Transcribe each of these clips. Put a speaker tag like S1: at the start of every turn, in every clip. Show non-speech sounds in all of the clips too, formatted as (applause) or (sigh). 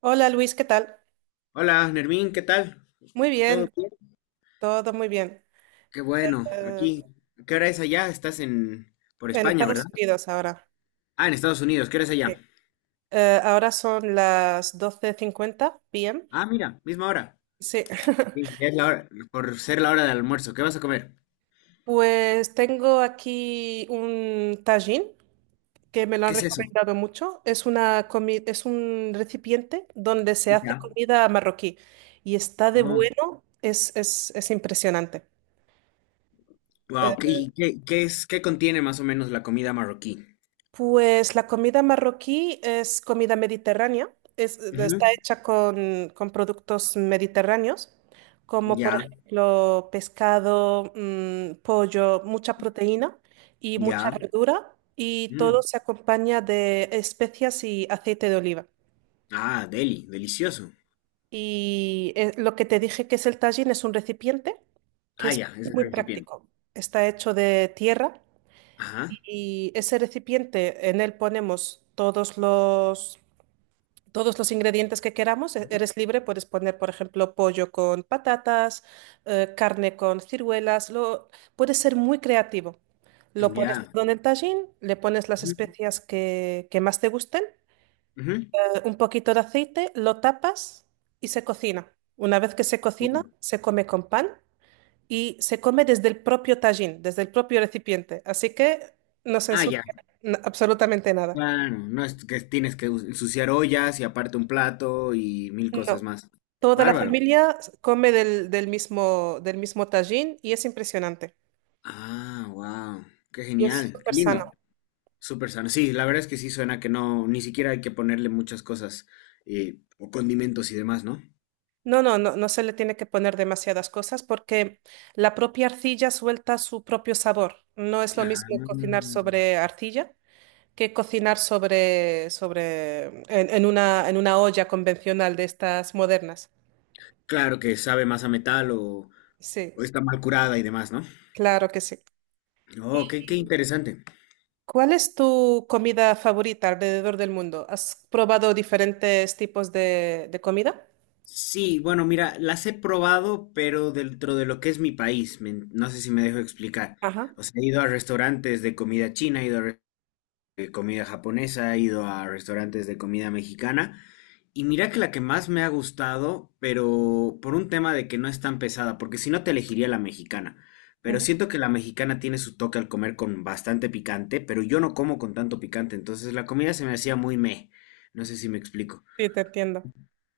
S1: Hola Luis, ¿qué tal?
S2: Hola, Nermín, ¿qué tal?
S1: Muy
S2: ¿Todo
S1: bien,
S2: bien?
S1: todo muy bien.
S2: Qué bueno,
S1: Eh,
S2: aquí. ¿Qué hora es allá? Estás en... por
S1: en
S2: España, ¿verdad?
S1: Estados Unidos ahora.
S2: Ah, en Estados Unidos, ¿qué hora es
S1: Sí.
S2: allá?
S1: Ahora son las 12:50 p.m.
S2: Ah, mira, misma hora.
S1: Sí.
S2: Sí,
S1: (laughs)
S2: ya es la hora, por ser la hora del almuerzo. ¿Qué vas a comer?
S1: Pues tengo aquí un tajín que me lo
S2: ¿Qué
S1: han
S2: es eso?
S1: recomendado mucho. Es un recipiente donde se hace
S2: Ya.
S1: comida marroquí, y está de
S2: Oh,
S1: bueno, es impresionante.
S2: wow, ¿qué,
S1: Eh,
S2: y qué, qué es, qué contiene más o menos la comida marroquí?
S1: Pues la comida marroquí es comida mediterránea, está
S2: Ujú,
S1: hecha con productos mediterráneos, como por
S2: ya,
S1: ejemplo pescado, pollo, mucha proteína y mucha
S2: ya.
S1: verdura, y todo
S2: Mm.
S1: se acompaña de especias y aceite de oliva.
S2: Ah, delicioso.
S1: Y lo que te dije que es el tajín es un recipiente que
S2: Ah,
S1: es
S2: ya, es el
S1: muy
S2: recipiente.
S1: práctico. Está hecho de tierra,
S2: Ajá,
S1: y ese recipiente, en él ponemos todos los ingredientes que queramos. Eres libre, puedes poner, por ejemplo, pollo con patatas, carne con ciruelas. Puedes ser muy creativo. Lo pones
S2: ya.
S1: todo en el tajín, le pones las
S2: Ujú,
S1: especias que más te gusten,
S2: ujú.
S1: un poquito de aceite, lo tapas y se cocina. Una vez que se cocina,
S2: Uh,
S1: se come con pan y se come desde el propio tajín, desde el propio recipiente. Así que no se
S2: Ah, ya.
S1: ensucia absolutamente nada.
S2: Claro, no es que tienes que ensuciar ollas y aparte un plato y mil cosas
S1: No.
S2: más.
S1: Toda la
S2: Bárbaro.
S1: familia come del mismo tajín, y es impresionante.
S2: Ah, wow. Qué
S1: Y es
S2: genial. Qué
S1: súper
S2: lindo.
S1: sano.
S2: Súper sano. Sí, la verdad es que sí suena que no, ni siquiera hay que ponerle muchas cosas o condimentos y demás, ¿no?
S1: No, no se le tiene que poner demasiadas cosas porque la propia arcilla suelta su propio sabor. No es lo
S2: Ah,
S1: mismo cocinar sobre arcilla que cocinar en una olla convencional de estas modernas.
S2: claro que sabe más a metal o
S1: Sí,
S2: está mal curada y demás, ¿no?
S1: claro que sí.
S2: Oh, qué
S1: ¿Y
S2: interesante.
S1: cuál es tu comida favorita alrededor del mundo? ¿Has probado diferentes tipos de comida?
S2: Sí, bueno, mira, las he probado, pero dentro de lo que es mi país, me no sé si me dejo explicar.
S1: Ajá.
S2: O sea, he ido a restaurantes de comida china, he ido a re- de comida japonesa, he ido a restaurantes de comida mexicana, y mira que la que más me ha gustado, pero por un tema de que no es tan pesada, porque si no te elegiría la mexicana. Pero
S1: Ujú,
S2: siento que la mexicana tiene su toque al comer con bastante picante, pero yo no como con tanto picante, entonces la comida se me hacía muy meh. No sé si me explico.
S1: sí, te entiendo.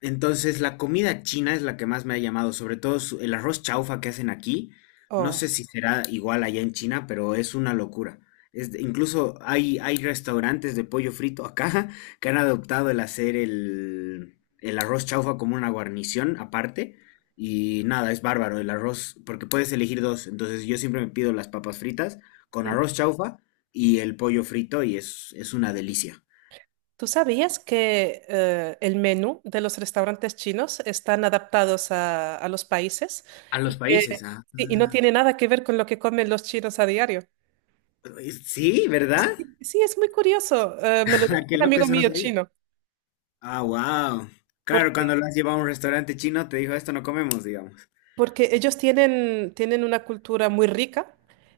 S2: Entonces, la comida china es la que más me ha llamado, sobre todo el arroz chaufa que hacen aquí. No
S1: Oh.
S2: sé si será igual allá en China, pero es una locura. Incluso hay restaurantes de pollo frito acá (laughs) que han adoptado el hacer el arroz chaufa como una guarnición aparte. Y nada, es bárbaro el arroz, porque puedes elegir dos. Entonces, yo siempre me pido las papas fritas con
S1: Mm.
S2: arroz chaufa y el pollo frito, y es una delicia.
S1: ¿Tú sabías que el menú de los restaurantes chinos están adaptados a los países,
S2: A
S1: y
S2: los países,
S1: que-
S2: ah.
S1: y no tiene nada que ver con lo que comen los chinos a diario?
S2: Sí, ¿verdad?
S1: Sí, es muy curioso. Me lo dijo
S2: Ah, qué
S1: un
S2: loco,
S1: amigo
S2: eso no
S1: mío
S2: sabía.
S1: chino,
S2: Ah, wow. Claro, cuando
S1: porque,
S2: lo has llevado a un restaurante chino, te dijo, esto no comemos, digamos.
S1: porque ellos tienen una cultura muy rica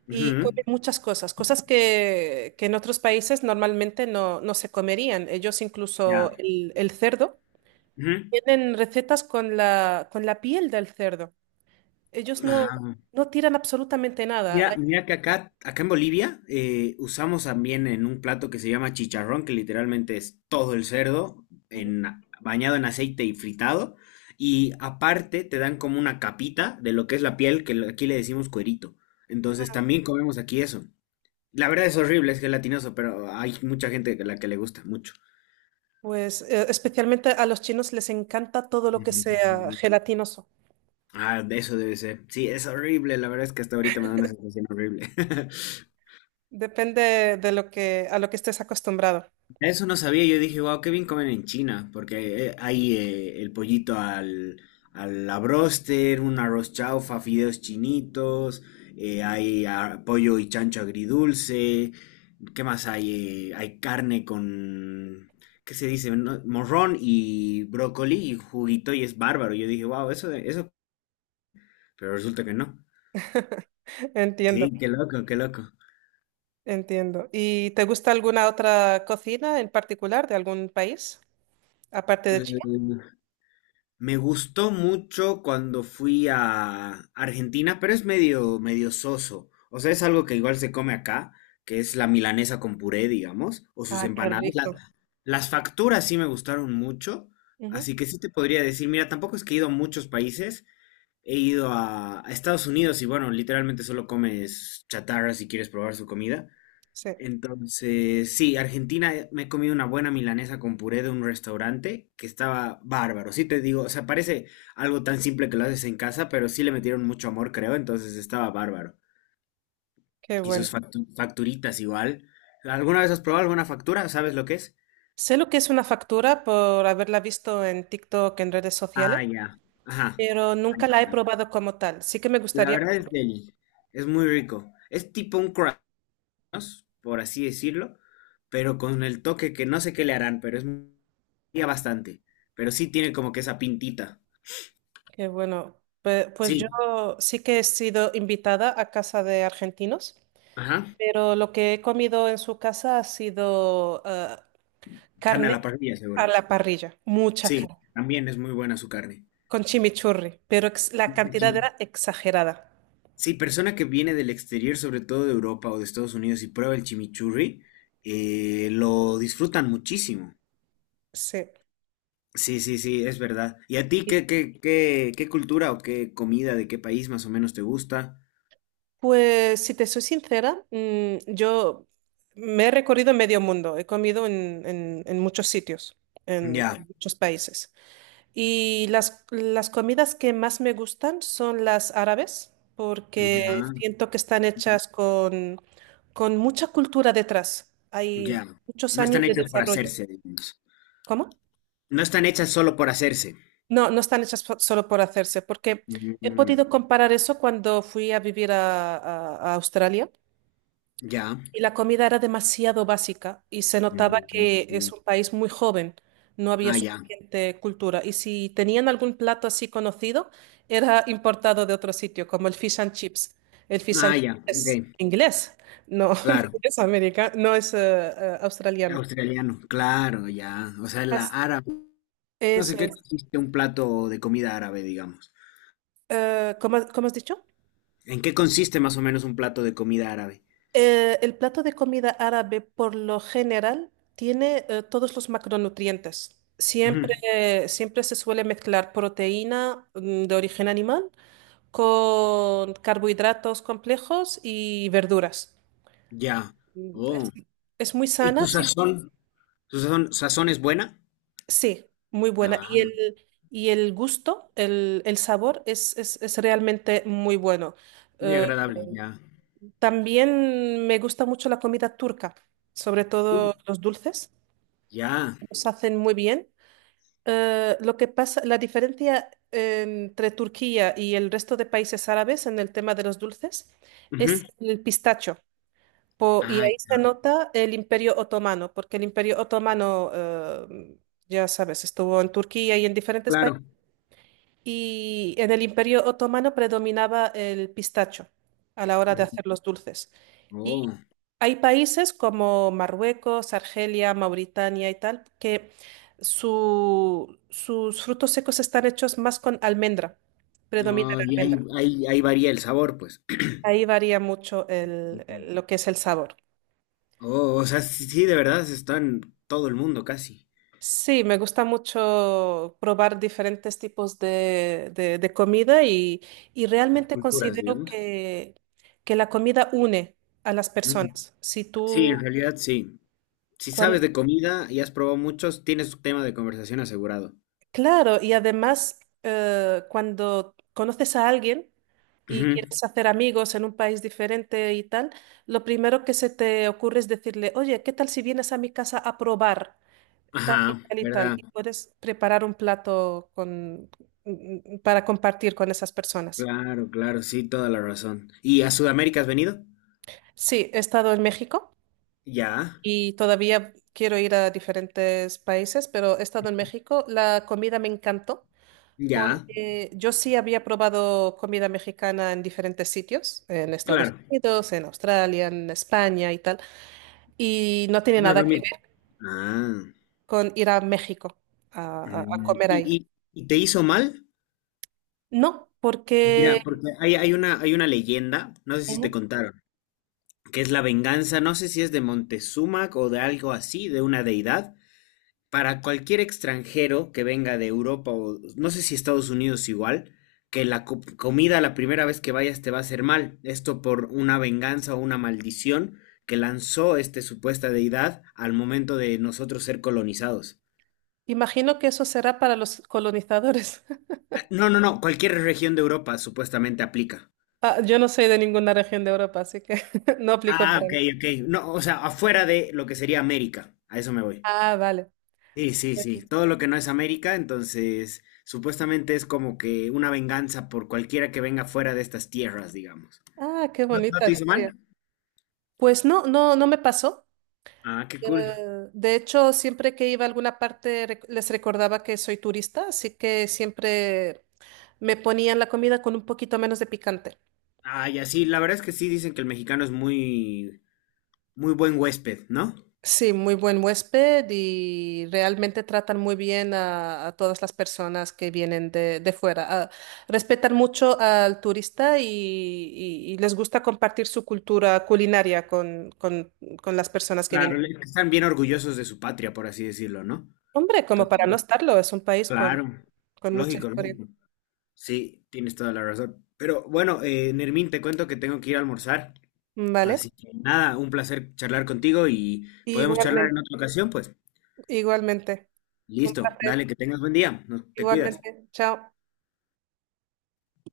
S1: y
S2: Ujú,
S1: comen muchas cosas, cosas que en otros países normalmente no se comerían. Ellos incluso
S2: ya.
S1: el cerdo.
S2: Ujú.
S1: Tienen recetas con con la piel del cerdo. Ellos no,
S2: Ah,
S1: No tiran absolutamente nada.
S2: mira,
S1: Hay...
S2: mira que acá en Bolivia usamos también en un plato que se llama chicharrón, que literalmente es todo el cerdo
S1: Ujú.
S2: en, bañado en aceite y fritado. Y aparte te dan como una capita de lo que es la piel, aquí le decimos cuerito. Entonces también comemos aquí eso. La verdad es horrible, es gelatinoso, pero hay mucha gente a la que le gusta mucho.
S1: Pues especialmente a los chinos les encanta todo lo que sea
S2: Mm,
S1: gelatinoso.
S2: ah, de eso debe ser. Sí, es horrible. La verdad es que hasta ahorita me da una sensación horrible. (laughs)
S1: Depende de lo que, a lo que estés acostumbrado.
S2: Eso no sabía. Yo dije, wow, qué bien comen en China. Porque hay el pollito al, al la broster, un arroz chaufa, fideos chinitos. Pollo y chancho agridulce. ¿Qué más hay? Hay carne con. ¿Qué se dice? No, morrón y brócoli y juguito y es bárbaro. Yo dije, wow, eso, eso. Pero resulta que no.
S1: (laughs) Entiendo,
S2: Sí, qué loco, qué loco.
S1: entiendo. ¿Y te gusta alguna otra cocina en particular de algún país, aparte de China?
S2: Eh, Me gustó mucho cuando fui a Argentina, pero es medio, medio soso. O sea, es algo que igual se come acá, que es la milanesa con puré, digamos, o sus
S1: Ah, qué
S2: empanadas.
S1: rico.
S2: Las facturas sí me gustaron mucho,
S1: Ujú,
S2: así que sí te podría decir, mira, tampoco es que he ido a muchos países, he ido a Estados Unidos y bueno, literalmente solo comes chatarra si quieres probar su comida.
S1: sí,
S2: Entonces, sí, Argentina, me he comido una buena milanesa con puré de un restaurante que estaba bárbaro. Sí te digo, o sea, parece algo tan simple que lo haces en casa, pero sí le metieron mucho amor, creo, entonces estaba bárbaro.
S1: qué
S2: Y
S1: bueno.
S2: sus facturitas igual. ¿Alguna vez has probado alguna factura? ¿Sabes lo que es?
S1: Sé lo que es una factura por haberla visto en TikTok, en redes
S2: Ah,
S1: sociales.
S2: ya. Ajá.
S1: Pero nunca la he probado como tal. Sí que me
S2: La
S1: gustaría.
S2: verdad es deli. Es muy rico. Es tipo un crust, por así decirlo, pero con el toque que no sé qué le harán, pero es varía bastante. Pero sí tiene como que esa pintita.
S1: Que bueno, pues, yo
S2: Sí,
S1: sí que he sido invitada a casa de argentinos,
S2: ajá.
S1: pero lo que he comido en su casa ha sido
S2: Carne a
S1: carne
S2: la parrilla, seguro.
S1: a la parrilla, mucha
S2: Sí,
S1: carne,
S2: también es muy buena su carne.
S1: con chimichurri, pero la
S2: El
S1: cantidad era exagerada.
S2: sí, persona que viene del exterior, sobre todo de Europa o de Estados Unidos, y prueba el chimichurri, lo disfrutan muchísimo.
S1: Sí.
S2: Sí, sí, sí, es verdad. ¿Y a ti
S1: Y,
S2: qué cultura o qué comida de qué país más o menos te gusta?
S1: Pues si te soy sincera, yo me he recorrido medio mundo, he comido en muchos sitios, en
S2: Ya,
S1: muchos países. Y las comidas que más me gustan son las árabes, porque
S2: ya.
S1: siento que están hechas con mucha cultura detrás. Hay
S2: Ya.
S1: muchos
S2: No
S1: años
S2: están
S1: de
S2: hechas por
S1: desarrollo.
S2: hacerse, digamos.
S1: ¿Cómo?
S2: No están hechas solo por hacerse.
S1: No, no están hechas solo por hacerse, porque he
S2: Mm,
S1: podido comparar eso cuando fui a vivir a, a Australia.
S2: ya.
S1: Y la comida era demasiado básica y se notaba que es
S2: Mm,
S1: un país muy joven, no había
S2: ah, ya.
S1: suficiente cultura. Y si tenían algún plato así conocido, era importado de otro sitio, como el fish and chips. El fish and
S2: Ah,
S1: chips
S2: ya. Ok,
S1: es inglés, no (laughs)
S2: claro.
S1: no es americano, no es australiano.
S2: Australiano, claro, ya. O sea, la
S1: As-
S2: árabe. No
S1: Eso
S2: sé qué
S1: es.
S2: consiste un plato de comida árabe, digamos.
S1: ¿Cómo has dicho?
S2: ¿En qué consiste más o menos un plato de comida árabe?
S1: El plato de comida árabe por lo general tiene todos los macronutrientes.
S2: Ujú,
S1: Siempre, siempre se suele mezclar proteína de origen animal con carbohidratos complejos y verduras.
S2: ya.
S1: Mm,
S2: Oh.
S1: Es, es muy
S2: ¿Y tu
S1: sana, sí,
S2: sazón? ¿Tu sazón, sazón es buena?
S1: sí, muy buena.
S2: Ah,
S1: Y el gusto, el sabor es, es realmente muy bueno.
S2: muy
S1: Eh,
S2: agradable, ya.
S1: También me gusta mucho la comida turca, sobre
S2: Uh,
S1: todo los dulces.
S2: ya.
S1: Los hacen muy bien. Lo que pasa, la diferencia entre Turquía y el resto de países árabes en el tema de los dulces
S2: Ujú.
S1: es el pistacho. Y
S2: Ah,
S1: ahí se
S2: ya,
S1: nota el Imperio Otomano, porque el Imperio Otomano, ya sabes, estuvo en Turquía y en diferentes países.
S2: claro.
S1: Y en el Imperio Otomano predominaba el pistacho a la hora de hacer los dulces. Y
S2: Oh,
S1: hay países como Marruecos, Argelia, Mauritania y tal, que sus frutos secos están hechos más con almendra. Predomina
S2: ah,
S1: la
S2: y
S1: almendra.
S2: ahí varía el sabor, pues.
S1: Ahí varía mucho
S2: Ujú.
S1: lo que es el sabor.
S2: Oh, o sea, sí, sí, de verdad está en todo el mundo casi.
S1: Sí, me gusta mucho probar diferentes tipos de, de comida, y
S2: Y
S1: realmente
S2: culturas,
S1: considero
S2: digamos.
S1: que la comida une a las
S2: Ujú.
S1: personas. Si
S2: Sí, en
S1: tú,
S2: realidad sí. Si
S1: cuan-
S2: sabes de comida y has probado muchos, tienes tu tema de conversación asegurado.
S1: claro, y además cuando conoces a alguien y
S2: Ujú.
S1: quieres hacer amigos en un país diferente y tal, lo primero que se te ocurre es decirle: oye, ¿qué tal si vienes a mi casa a probar tal y
S2: Ajá,
S1: tal y tal?
S2: ¿verdad?
S1: Y puedes preparar un plato con, para compartir con esas personas.
S2: Claro, claro, sí, toda la razón. ¿Y a Sudamérica has venido?
S1: Sí, he estado en México,
S2: Ya,
S1: y todavía quiero ir a diferentes países, pero he estado en México. La comida me encantó,
S2: ya,
S1: porque yo sí había probado comida mexicana en diferentes sitios, en Estados
S2: claro,
S1: Unidos, en Australia, en España y tal, y no tiene
S2: no es
S1: nada
S2: lo
S1: que
S2: mismo.
S1: ver
S2: Ah,
S1: con ir a México a, a
S2: mm,
S1: comer ahí.
S2: ¿y, te hizo mal?
S1: No,
S2: Pues
S1: porque...
S2: mira, porque hay una leyenda, no sé si te
S1: Ujú.
S2: contaron, que es la venganza, no sé si es de Montezuma o de algo así, de una deidad, para cualquier extranjero que venga de Europa o no sé si Estados Unidos igual, que la comida la primera vez que vayas te va a hacer mal. Esto por una venganza o una maldición que lanzó esta supuesta deidad al momento de nosotros ser colonizados.
S1: Imagino que eso será para los colonizadores. (laughs)
S2: No, no, no, cualquier región de Europa supuestamente aplica.
S1: Ah, yo no soy de ninguna región de Europa, así que (laughs) no aplico
S2: Ah,
S1: para
S2: ok,
S1: mí.
S2: ok. No, o sea, afuera de lo que sería América. A eso me voy.
S1: Ah, vale.
S2: Sí, sí, sí. Todo lo que no es América, entonces supuestamente es como que una venganza por cualquiera que venga fuera de estas tierras, digamos.
S1: Ah, qué
S2: ¿No, no
S1: bonita
S2: te hizo
S1: historia.
S2: mal?
S1: Pues no, no, no me pasó.
S2: Ah, qué
S1: Eh,
S2: cool.
S1: de hecho, siempre que iba a alguna parte les recordaba que soy turista, así que siempre me ponían la comida con un poquito menos de picante.
S2: Ah, ya sí, la verdad es que sí dicen que el mexicano es muy, muy buen huésped, ¿no?
S1: Sí, muy buen huésped, y realmente tratan muy bien a todas las personas que vienen de fuera. Ah, respetan mucho al turista, y les gusta compartir su cultura culinaria con las personas que
S2: Claro,
S1: vienen.
S2: están bien orgullosos de su patria, por así decirlo, ¿no?
S1: Hombre, como
S2: Entonces,
S1: para no
S2: pues,
S1: estarlo, es un país
S2: claro,
S1: con mucha
S2: lógico,
S1: historia.
S2: lógico. Sí, tienes toda la razón. Pero bueno, Nermín, te cuento que tengo que ir a almorzar.
S1: Vale,
S2: Así que nada, un placer charlar contigo y podemos charlar
S1: igualmente,
S2: en otra ocasión, pues.
S1: igualmente. Un
S2: Listo, dale,
S1: placer,
S2: que tengas buen día. Te cuidas.
S1: igualmente. Chao.